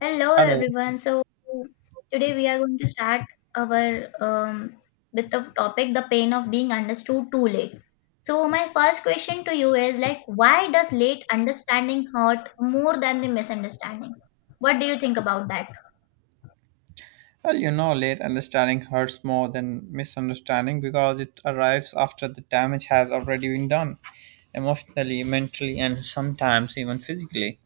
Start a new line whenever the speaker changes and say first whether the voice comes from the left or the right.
left: Hello
right: Hello.
left: everyone. So today we are going to start our with the topic the pain of being understood too late. So my first question to you is like why does late understanding hurt more than the misunderstanding? What do you think about that?
right: Well, you know, late understanding hurts more than misunderstanding because it arrives after the damage has already been done, emotionally, mentally, and sometimes even physically.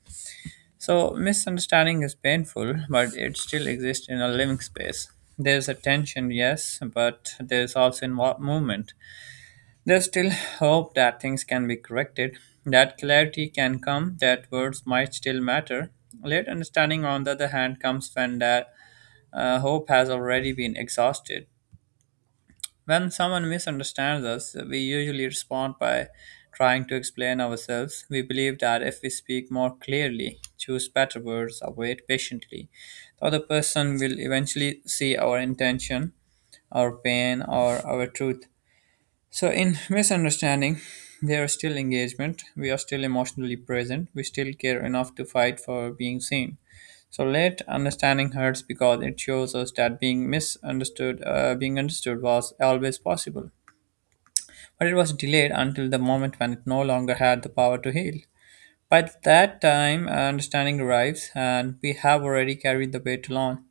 right: So, misunderstanding is painful, but it still exists in a living space. There's a tension, yes, but there's also movement. There's still hope that things can be corrected, that clarity can come, that words might still matter. Late understanding, on the other hand, comes when that hope has already been exhausted. When someone misunderstands us, we usually respond by trying to explain ourselves. We believe that if we speak more clearly, choose better words, or wait patiently, the other person will eventually see our intention, our pain, or our truth. So, in misunderstanding, there is still engagement. We are still emotionally present. We still care enough to fight for being seen. So, late understanding hurts because it shows us that being misunderstood, being understood was always possible. But it was delayed until the moment when it no longer had the power to heal. By that time, understanding arrives, and we have already carried the weight along.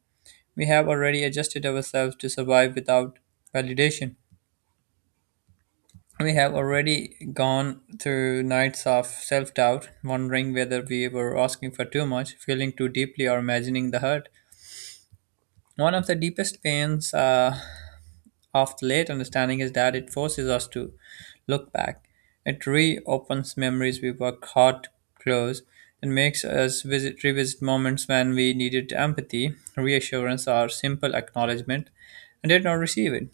right: We have already adjusted ourselves to survive without validation. We have already gone through nights of self doubt, wondering whether we were asking for too much, feeling too deeply, or imagining the hurt. One of the deepest pains of the late understanding is that it forces us to look back. It reopens memories we work hard to close and makes us revisit moments when we needed empathy, reassurance, or simple acknowledgement and did not receive it.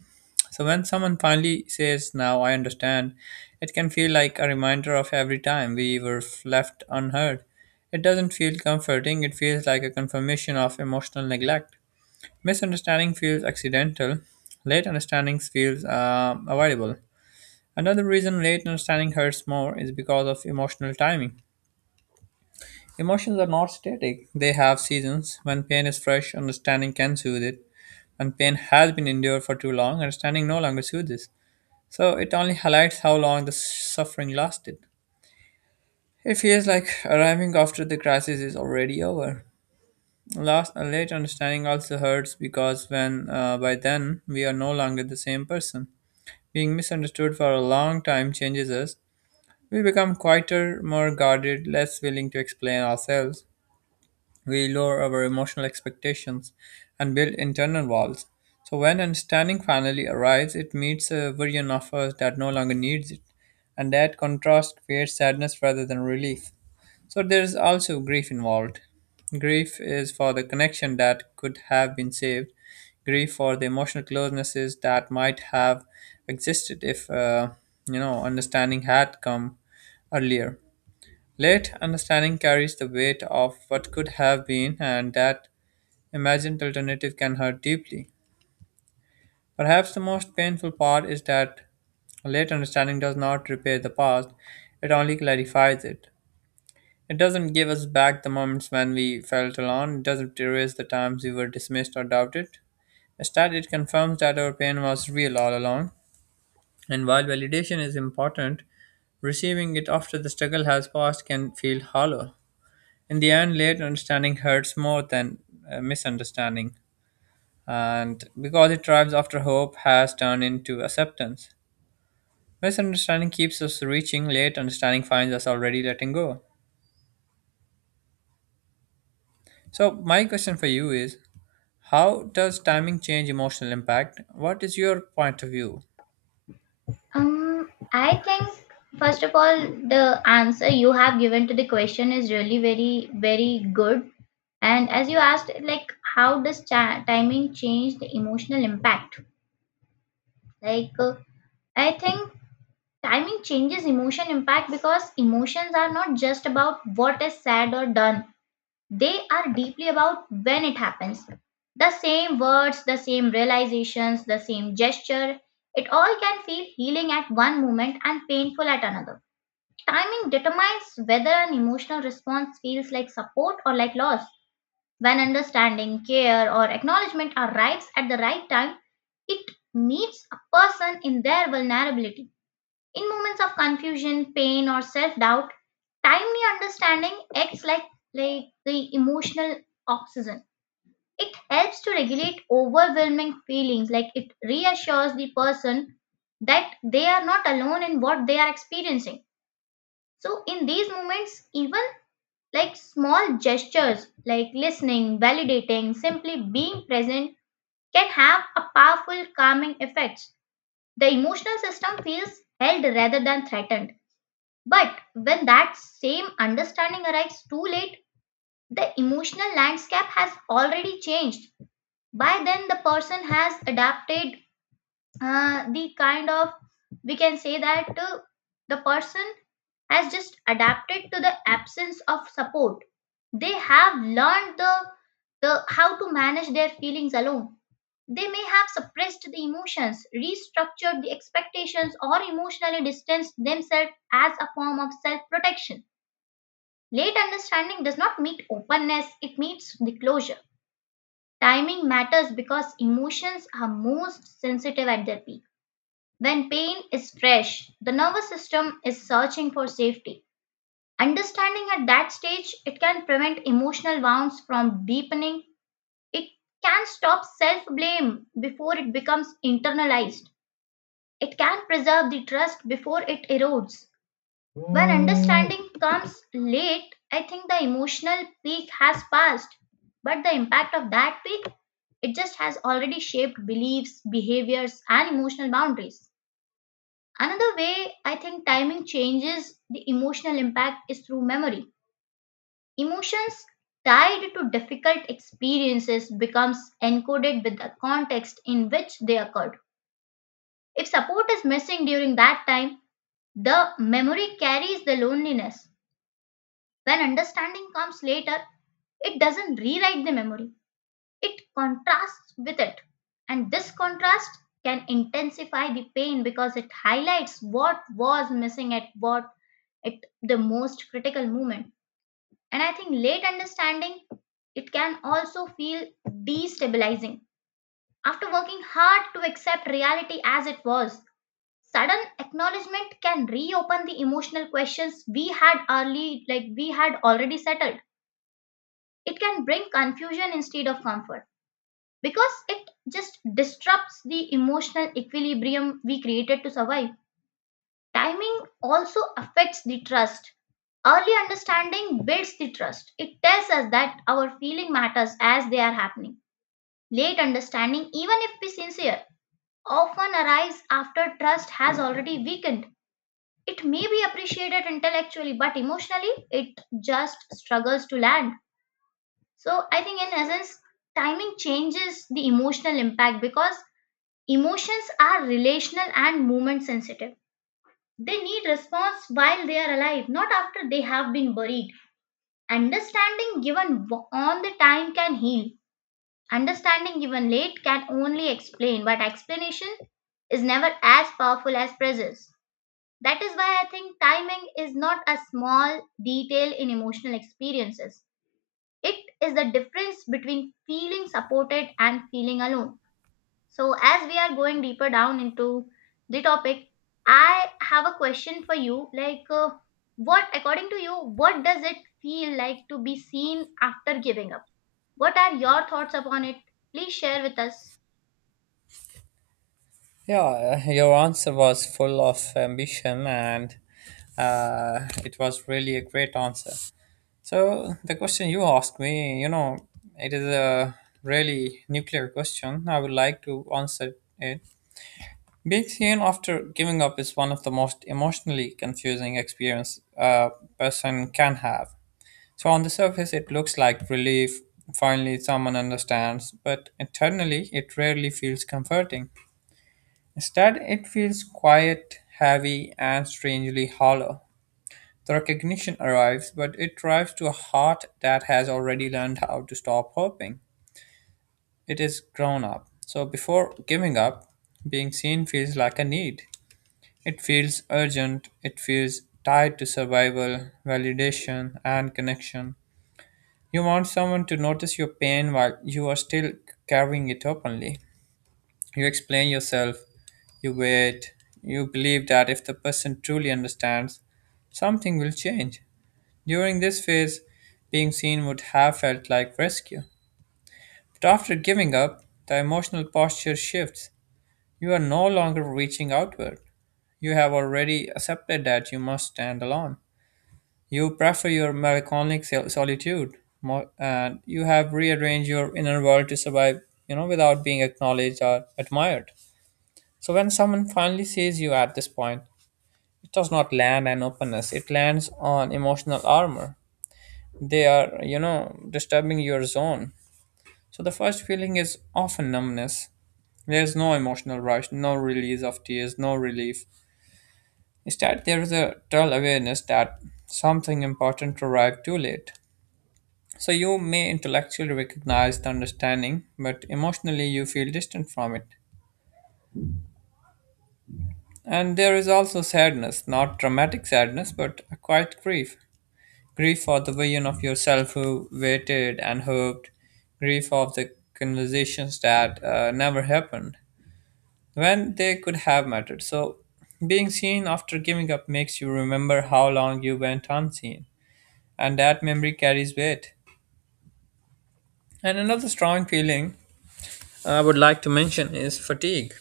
right: So when someone finally says, "Now I understand," it can feel like a reminder of every time we were left unheard. It doesn't feel comforting, it feels like a confirmation of emotional neglect. Misunderstanding feels accidental, late understanding feels avoidable. Another reason late understanding hurts more is because of emotional timing. Emotions are not static, they have seasons. When pain is fresh, understanding can soothe it. When pain has been endured for too long, understanding no longer soothes. So it only highlights how long the suffering lasted. It feels like arriving after the crisis is already over. Last, a late understanding also hurts because when by then we are no longer the same person. Being misunderstood for a long time changes us. We become quieter, more guarded, less willing to explain ourselves. We lower our emotional expectations and build internal walls. So when understanding finally arrives, it meets a version of us that no longer needs it, and that contrast creates sadness rather than relief. So there is also grief involved. Grief is for the connection that could have been saved. Grief for the emotional closenesses that might have existed if you know, understanding had come earlier. Late understanding carries the weight of what could have been, and that imagined alternative can hurt deeply. Perhaps the most painful part is that late understanding does not repair the past, it only clarifies it. It doesn't give us back the moments when we felt alone, it doesn't erase the times we were dismissed or doubted. Instead, it confirms that our pain was real all along. And while validation is important, receiving it after the struggle has passed can feel hollow. In the end, late understanding hurts more than misunderstanding, and because it drives after hope has turned into acceptance. Misunderstanding keeps us reaching, late understanding finds us already letting go. So, my question for you is, how does timing change emotional impact? What is your point of view?
left: I think first of all the answer you have given to the question is really very good, and as you asked, like how does timing change the emotional impact? Like uh, I think timing changes emotion impact because emotions are not just about what is said or done, they are deeply about when it happens. The same words, the same realizations, the same gesture, it all can feel healing at one moment and painful at another. Timing determines whether an emotional response feels like support or like loss. When understanding, care, or acknowledgement arrives at the right time, it meets a person in their vulnerability. In moments of confusion, pain, or self doubt, timely understanding acts like the emotional oxygen. It helps to regulate overwhelming feelings, like it reassures the person that they are not alone in what they are experiencing. So, in these moments, even like small gestures like listening, validating, simply being present can have a powerful calming effect. The emotional system feels held rather than threatened. But when that same understanding arrives too late, the emotional landscape has already changed. By then, the person has adapted, the kind of, we can say that the person has just adapted to the absence of support. They have learned the how to manage their feelings alone. They may have suppressed the emotions, restructured the expectations, or emotionally distanced themselves as a form of self protection. Late understanding does not meet openness, it meets the closure. Timing matters because emotions are most sensitive at their peak. When pain is fresh, the nervous system is searching for safety. Understanding at that stage, it can prevent emotional wounds from deepening. It can stop self blame before it becomes internalized. It can preserve the trust before it erodes. When understanding comes late, I think the emotional peak has passed, but the impact of that peak, it just has already shaped beliefs, behaviors, and emotional boundaries. Another way I think timing changes the emotional impact is through memory. Emotions tied to difficult experiences becomes encoded with the context in which they occurred. If support is missing during that time, the memory carries the loneliness. When understanding comes later, it doesn't rewrite the memory, it contrasts with it. And this contrast can intensify the pain because it highlights what was missing at what at the most critical moment. And I think late understanding, it can also feel destabilizing. After working hard to accept reality as it was, sudden acknowledgement can reopen the emotional questions we had early like we had already settled. It can bring confusion instead of comfort because it just disrupts the emotional equilibrium we created to survive. Timing also affects the trust. Early understanding builds the trust. It tells us that our feeling matters as they are happening. Late understanding, even if be sincere, often arrives after trust has already weakened. It may be appreciated intellectually, but emotionally, it just struggles to land. So, I think in essence, timing changes the emotional impact because emotions are relational and movement sensitive. They need response while they are alive, not after they have been buried. Understanding given on the time can heal. Understanding given late can only explain, but explanation is never as powerful as presence. That is why I think timing is not a small detail in emotional experiences. It is the difference between feeling supported and feeling alone. So, as we are going deeper down into the topic, I have a question for you. What, according to you, what does it feel like to be seen after giving up? What are your thoughts upon it? Please share with us.
right: Yeah, your answer was full of ambition and it was really a great answer. So the question you asked me, you know, it is a really nuclear question. I would like to answer it. Being seen after giving up is one of the most emotionally confusing experience a person can have. So on the surface, it looks like relief. Finally, someone understands, but internally, it rarely feels comforting. Instead, it feels quiet, heavy, and strangely hollow. The recognition arrives, but it arrives to a heart that has already learned how to stop hoping. It is grown up. So before giving up, being seen feels like a need. It feels urgent, it feels tied to survival, validation, and connection. You want someone to notice your pain while you are still carrying it openly. You explain yourself, you wait, you believe that if the person truly understands, something will change. During this phase, being seen would have felt like rescue. But after giving up, the emotional posture shifts. You are no longer reaching outward. You have already accepted that you must stand alone. You prefer your melancholic solitude, and you have rearranged your inner world to survive, you know, without being acknowledged or admired. So when someone finally sees you at this point, it does not land on openness; it lands on emotional armor. They are, you know, disturbing your zone. So the first feeling is often numbness. There's no emotional rush, no release of tears, no relief. Instead, there is a dull awareness that something important arrived too late. So you may intellectually recognize the understanding, but emotionally you feel distant from it. And there is also sadness, not dramatic sadness, but a quiet grief. Grief for the vision of yourself who waited and hoped. Grief of the conversations that never happened when they could have mattered. So, being seen after giving up makes you remember how long you went unseen, and that memory carries weight. And another strong feeling I would like to mention is fatigue.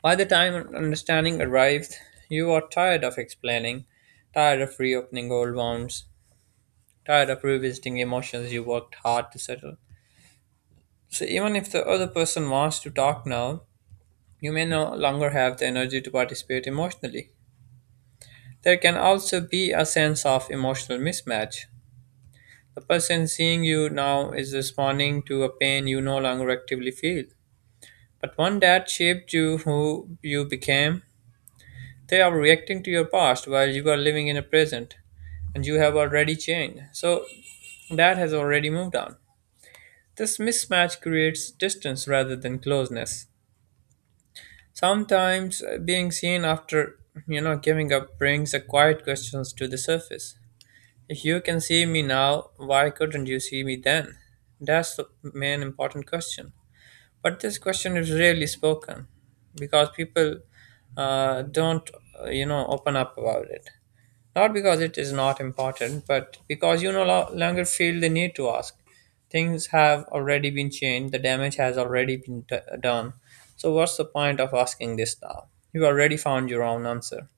right: By the time understanding arrived, you are tired of explaining, tired of reopening old wounds, tired of revisiting emotions you worked hard to settle. So even if the other person wants to talk now, you may no longer have the energy to participate emotionally. There can also be a sense of emotional mismatch. The person seeing you now is responding to a pain you no longer actively feel. But one that shaped you who you became, they are reacting to your past while you are living in the present and you have already changed. So that has already moved on. This mismatch creates distance rather than closeness. Sometimes being seen after, you know, giving up brings the quiet questions to the surface. If you can see me now, why couldn't you see me then? That's the main important question. But this question is rarely spoken because people don't, you know, open up about it. Not because it is not important, but because you no lo- longer feel the need to ask. Things have already been changed, the damage has already been done. So, what's the point of asking this now? You already found your own answer.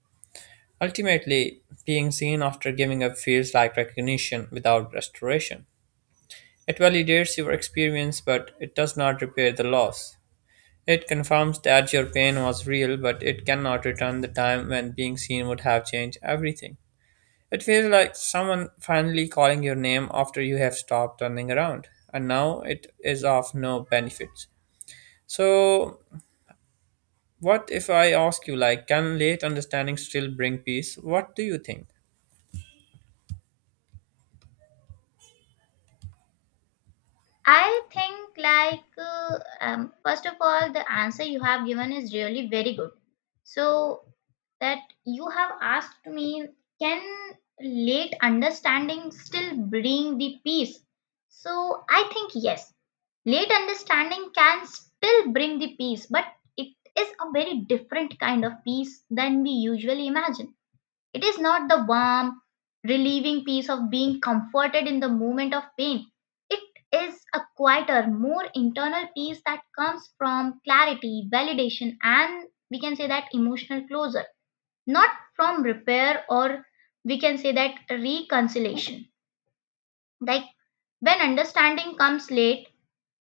right: Ultimately, being seen after giving up feels like recognition without restoration. It validates your experience, but it does not repair the loss. It confirms that your pain was real, but it cannot return the time when being seen would have changed everything. It feels like someone finally calling your name after you have stopped turning around, and now it is of no benefits. So, what if I ask you, like, can late understanding still bring peace? What do you think?
left: I think, first of all, the answer you have given is really very good. So, that you have asked me, can late understanding still bring the peace? So, I think yes, late understanding can still bring the peace, but it is a very different kind of peace than we usually imagine. It is not the warm, relieving peace of being comforted in the moment of pain. It is a quieter, more internal peace that comes from clarity, validation, and we can say that emotional closure, not from repair or we can say that reconciliation. Like when understanding comes late,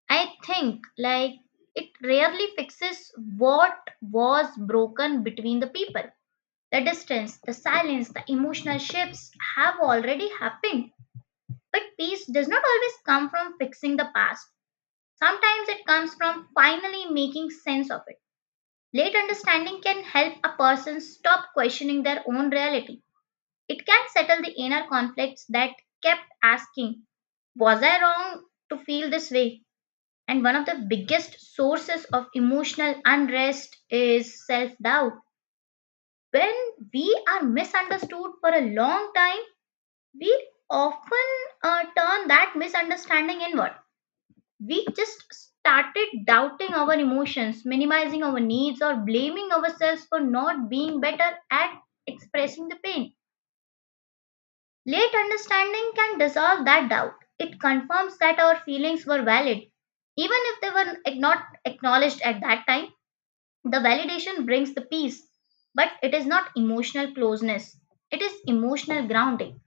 left: I think like it rarely fixes what was broken between the people. The distance, the silence, the emotional shifts have already happened. But peace does not always come from fixing the past. Sometimes it comes from finally making sense of it. Late understanding can help a person stop questioning their own reality. It can settle the inner conflicts that kept asking, was I wrong to feel this way? And one of the biggest sources of emotional unrest is self doubt. When we are misunderstood for a long time, we often turn that misunderstanding inward. We just started doubting our emotions, minimizing our needs, or blaming ourselves for not being better at expressing the pain. Late understanding can dissolve that doubt. It confirms that our feelings were valid, even if they were not acknowledged at that time. The validation brings the peace, but it is not emotional closeness. It is emotional grounding.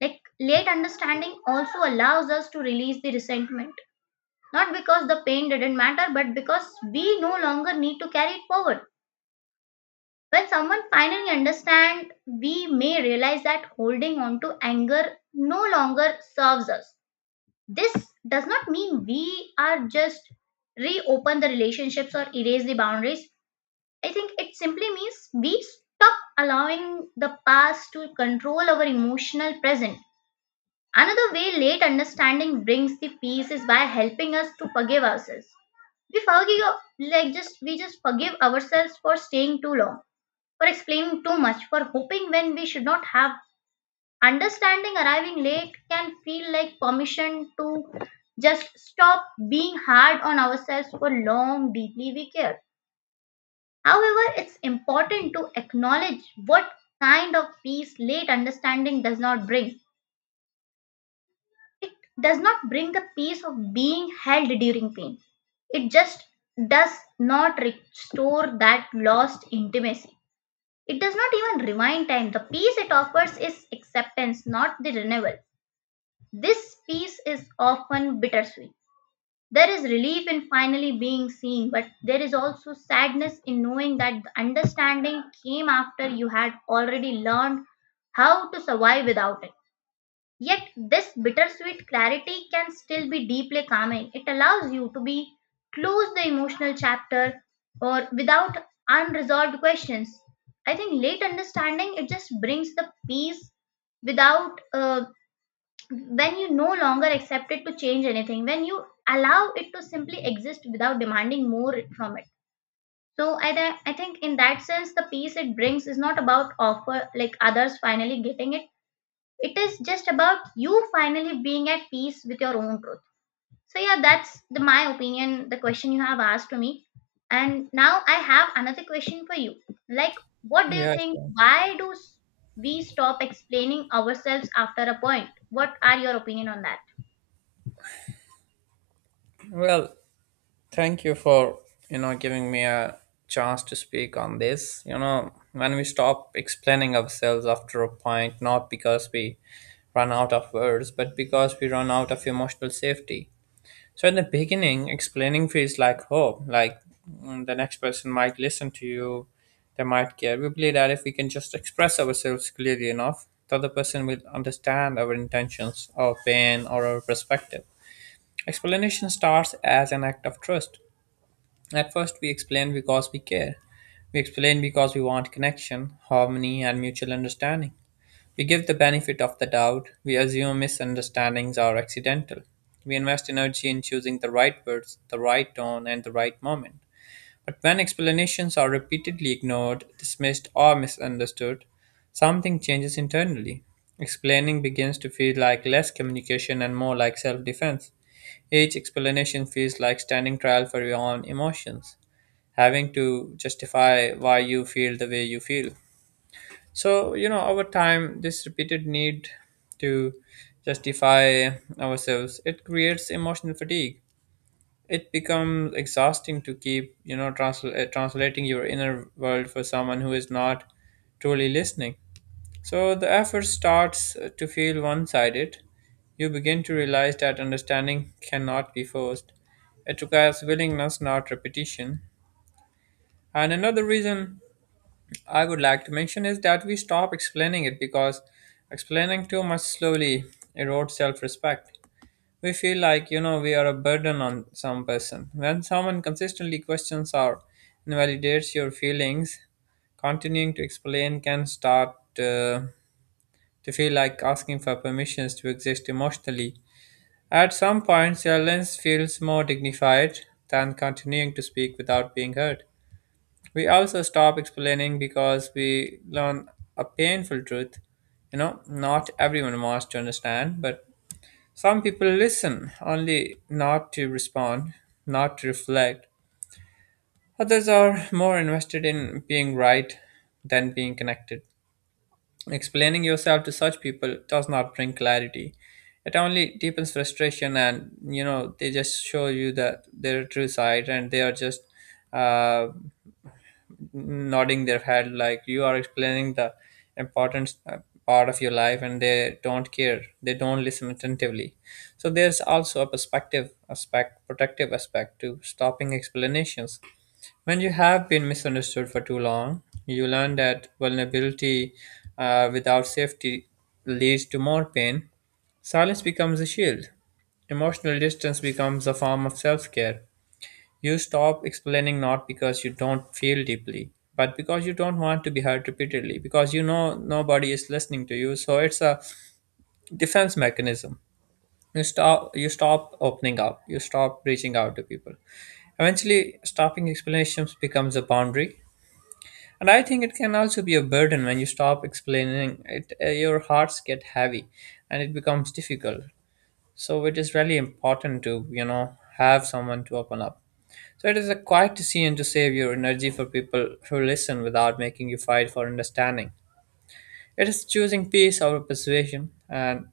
left: Like late understanding also allows us to release the resentment, not because the pain didn't matter, but because we no longer need to carry it forward. When someone finally understands, we may realize that holding on to anger no longer serves us. This does not mean we are just reopen the relationships or erase the boundaries. I think it simply means we stop allowing the past to control our emotional present. Another way late understanding brings the peace is by helping us to forgive ourselves. We forgive, like just we just forgive ourselves for staying too long, for explaining too much, for hoping when we should not have. Understanding arriving late can feel like permission to just stop being hard on ourselves for long deeply we care. However, it's important to acknowledge what kind of peace late understanding does not bring. It does not bring the peace of being held during pain. It just does not restore that lost intimacy. It does not even rewind time. The peace it offers is acceptance, not the renewal. This peace is often bittersweet. There is relief in finally being seen, but there is also sadness in knowing that the understanding came after you had already learned how to survive without it. Yet, this bittersweet clarity can still be deeply calming. It allows you to be close the emotional chapter or without unresolved questions. I think late understanding it just brings the peace without when you no longer accept it to change anything, when you allow it to simply exist without demanding more from it. So I think in that sense the peace it brings is not about offer like others finally getting it, it is just about you finally being at peace with your own truth. So yeah, that's the my opinion the question you have asked to me. And now I have another question for you, like what do you
right: Yeah.
left: think, why do we stop explaining ourselves after a point? What are your opinion on that?
right: Sure. Well, thank you for, you know, giving me a chance to speak on this. You know, when we stop explaining ourselves after a point, not because we run out of words, but because we run out of emotional safety. So in the beginning, explaining feels like hope. Like, the next person might listen to you, they might care. We believe that if we can just express ourselves clearly enough, the other person will understand our intentions, our pain, or our perspective. Explanation starts as an act of trust. At first, we explain because we care. We explain because we want connection, harmony, and mutual understanding. We give the benefit of the doubt, we assume misunderstandings are accidental, we invest energy in choosing the right words, the right tone, and the right moment. But when explanations are repeatedly ignored, dismissed, or misunderstood, something changes internally. Explaining begins to feel like less communication and more like self defense. Each explanation feels like standing trial for your own emotions, having to justify why you feel the way you feel. So, you know, over time, this repeated need to justify ourselves, it creates emotional fatigue. It becomes exhausting to keep, you know, translating your inner world for someone who is not truly listening. So the effort starts to feel one-sided. You begin to realize that understanding cannot be forced. It requires willingness, not repetition. And another reason I would like to mention is that we stop explaining it because explaining too much slowly erodes self respect. We feel like, you know, we are a burden on some person. When someone consistently questions or invalidates your feelings, continuing to explain can start to feel like asking for permissions to exist emotionally. At some point, silence feels more dignified than continuing to speak without being heard. We also stop explaining because we learn a painful truth. You know, not everyone wants to understand, but some people listen only not to respond, not to reflect. Others are more invested in being right than being connected. Explaining yourself to such people does not bring clarity. It only deepens frustration, and you know, they just show you that their true side and they are just. Uh, Nodding their head like you are explaining the important part of your life, and they don't care, they don't listen attentively. So there's also a perspective aspect, protective aspect to stopping explanations. When you have been misunderstood for too long, you learn that vulnerability without safety leads to more pain. Silence becomes a shield. Emotional distance becomes a form of self-care. You stop explaining not because you don't feel deeply, but because you don't want to be hurt repeatedly, because you know nobody is listening to you. So it's a defense mechanism. You stop opening up, you stop reaching out to people. Eventually stopping explanations becomes a boundary. And I think it can also be a burden when you stop explaining it. Your hearts get heavy and it becomes difficult. So it is really important to, you know, have someone to open up. So it is a quiet decision to save your energy for people who listen without making you fight for understanding. It is choosing peace over persuasion, and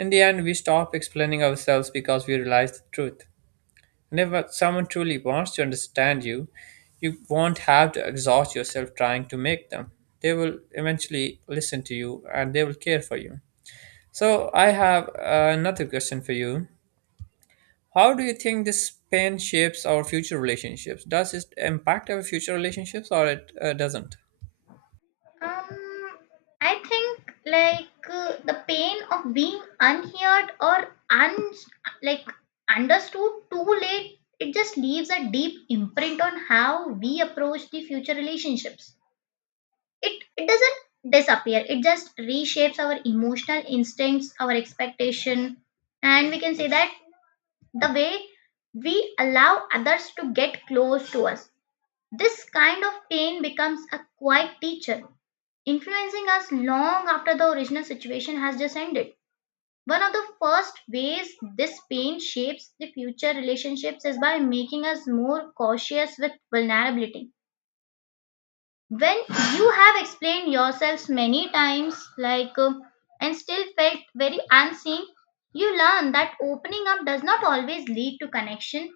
right: in the end, we stop explaining ourselves because we realize the truth. And if someone truly wants to understand you, you won't have to exhaust yourself trying to make them. They will eventually listen to you and they will care for you. So, I have another question for you: how do you think this pain shapes our future relationships? Does it impact our future relationships or it doesn't?
left: Um, I think the pain of being unheard or un like understood too late, it just leaves a deep imprint on how we approach the future relationships. It doesn't disappear. It just reshapes our emotional instincts, our expectation, and we can say that the way we allow others to get close to us. This kind of pain becomes a quiet teacher influencing us long after the original situation has just ended. One of the first ways this pain shapes the future relationships is by making us more cautious with vulnerability. When you have explained yourselves many times, and still felt very unseen, you learn that opening up does not always lead to connection.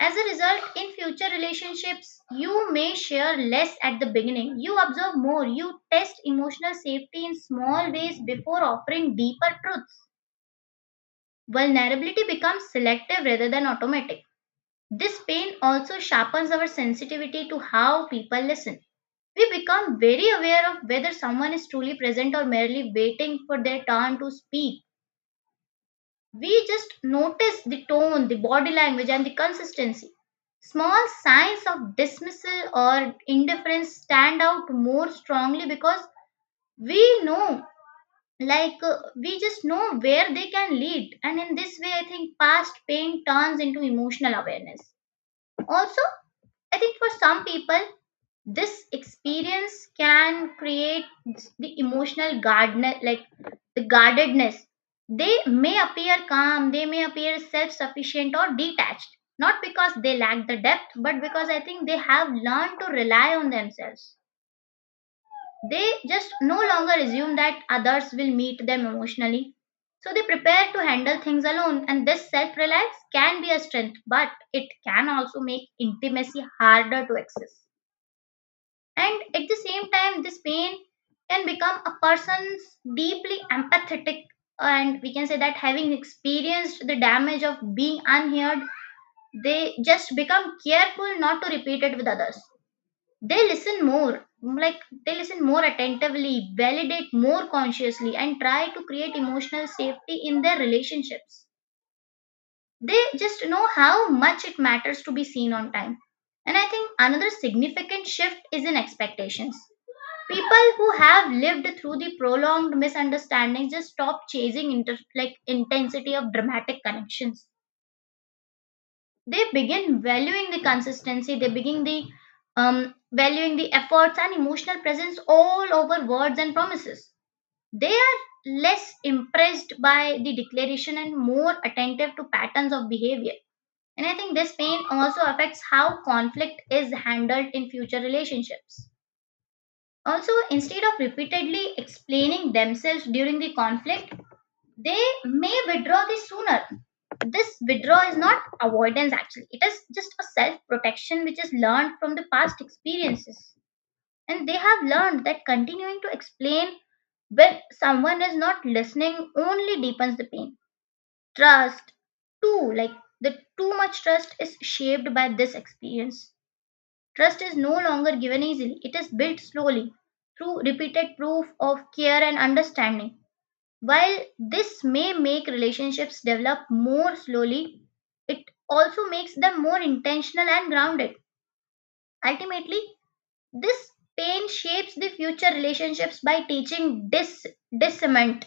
left: As a result, in future relationships, you may share less at the beginning. You observe more. You test emotional safety in small ways before offering deeper truths. Vulnerability becomes selective rather than automatic. This pain also sharpens our sensitivity to how people listen. We become very aware of whether someone is truly present or merely waiting for their turn to speak. We just notice the tone, the body language, and the consistency. Small signs of dismissal or indifference stand out more strongly because we know, we just know where they can lead. And in this way, I think past pain turns into emotional awareness. Also, I think for some people, this experience can create the emotional guardner like the guardedness. They may appear calm, they may appear self-sufficient or detached, not because they lack the depth, but because I think they have learned to rely on themselves. They just no longer assume that others will meet them emotionally, so they prepare to handle things alone, and this self-reliance can be a strength, but it can also make intimacy harder to access. And at the same time, this pain can become a person's deeply empathetic. And we can say that having experienced the damage of being unheard, they just become careful not to repeat it with others. They listen more, like they listen more attentively, validate more consciously, and try to create emotional safety in their relationships. They just know how much it matters to be seen on time. And I think another significant shift is in expectations. People who have lived through the prolonged misunderstandings just stop chasing intensity of dramatic connections. They begin valuing the consistency, they begin the valuing the efforts and emotional presence all over words and promises. They are less impressed by the declaration and more attentive to patterns of behavior. And I think this pain also affects how conflict is handled in future relationships. Also, instead of repeatedly explaining themselves during the conflict, they may withdraw the sooner. This withdrawal is not avoidance actually, it is just a self protection which is learned from the past experiences. And they have learned that continuing to explain when someone is not listening only deepens the pain. Trust, too, like the too much trust is shaped by this experience. Trust is no longer given easily, it is built slowly through repeated proof of care and understanding. While this may make relationships develop more slowly, it also makes them more intentional and grounded. Ultimately, this pain shapes the future relationships by teaching discernment.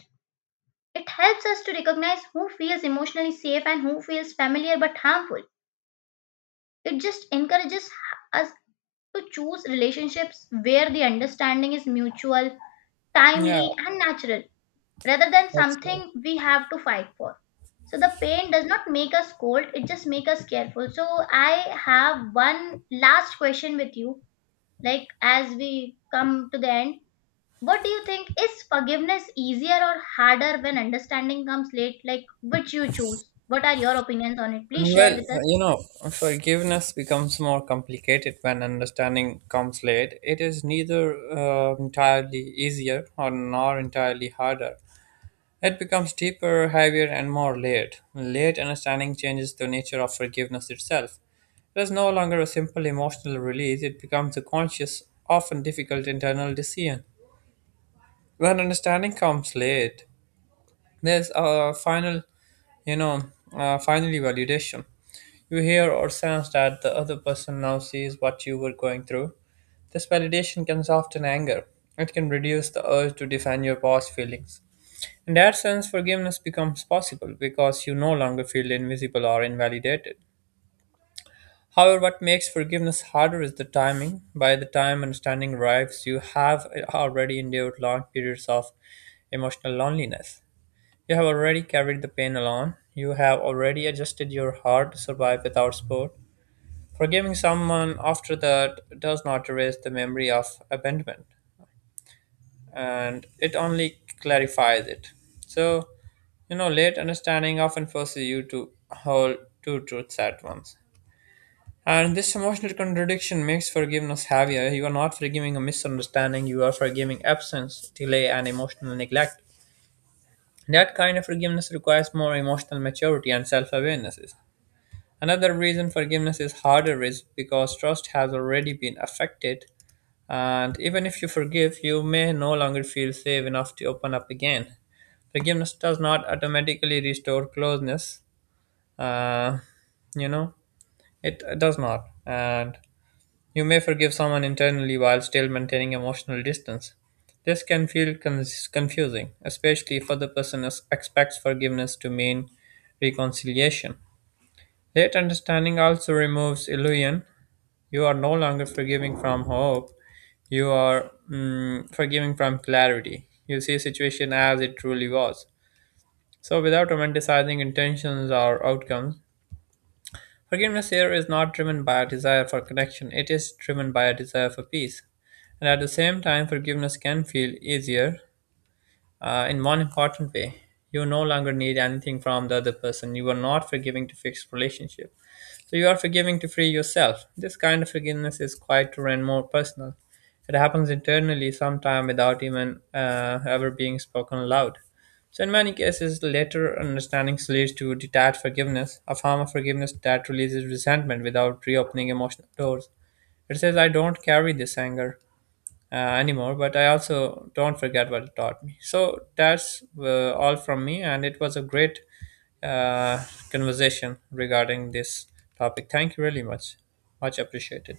left: It helps us to recognize who feels emotionally safe and who feels familiar but harmful. It just encourages us to choose relationships where the understanding is mutual,
right: Yeah,
left: timely, and natural rather than
right: that's right.
left: something we have to fight for. So the pain does not make us cold, it just makes us careful. So I have one last question with you, like as we come to the end. What do you think, is forgiveness easier or harder when understanding comes late? Like which you choose? What are your opinions on it? Please share
right: Well,
left: with us.
right: you know, forgiveness becomes more complicated when understanding comes late. It is neither entirely easier or nor entirely harder. It becomes deeper, heavier, and more layered. Late understanding changes the nature of forgiveness itself. It is no longer a simple emotional release, it becomes a conscious, often difficult internal decision. When understanding comes late, there's a final, you know finally validation. You hear or sense that the other person now sees what you were going through. This validation can soften anger. It can reduce the urge to defend your past feelings. In that sense, forgiveness becomes possible because you no longer feel invisible or invalidated. However, what makes forgiveness harder is the timing. By the time understanding arrives, you have already endured long periods of emotional loneliness. You have already carried the pain alone. You have already adjusted your heart to survive without support. Forgiving someone after that does not erase the memory of abandonment, and it only clarifies it. So, you know, late understanding often forces you to hold two truths at once. And this emotional contradiction makes forgiveness heavier. You are not forgiving a misunderstanding, you are forgiving absence, delay, and emotional neglect. That kind of forgiveness requires more emotional maturity and self awarenesses. Another reason forgiveness is harder is because trust has already been affected, and even if you forgive, you may no longer feel safe enough to open up again. Forgiveness does not automatically restore closeness, uh, you know, it does not. And you may forgive someone internally while still maintaining emotional distance. This can confusing, especially if other person expects forgiveness to mean reconciliation. Late understanding also removes illusion. You are no longer forgiving from hope. You are forgiving from clarity. You see situation as it truly was. So without romanticizing intentions or outcomes, forgiveness here is not driven by a desire for connection, it is driven by a desire for peace. And at the same time, forgiveness can feel easier in one important way. You no longer need anything from the other person. You are not forgiving to fix relationship. So you are forgiving to free yourself. This kind of forgiveness is quieter and more personal. It happens internally sometime without even ever being spoken aloud. So in many cases, later understanding leads to detached forgiveness, a form of forgiveness that releases resentment without reopening emotional doors. It says, I don't carry this anger anymore, but I also don't forget what it taught me. So that's all from me, and it was a great uh, conversation regarding this topic. Thank you really much. Much appreciated.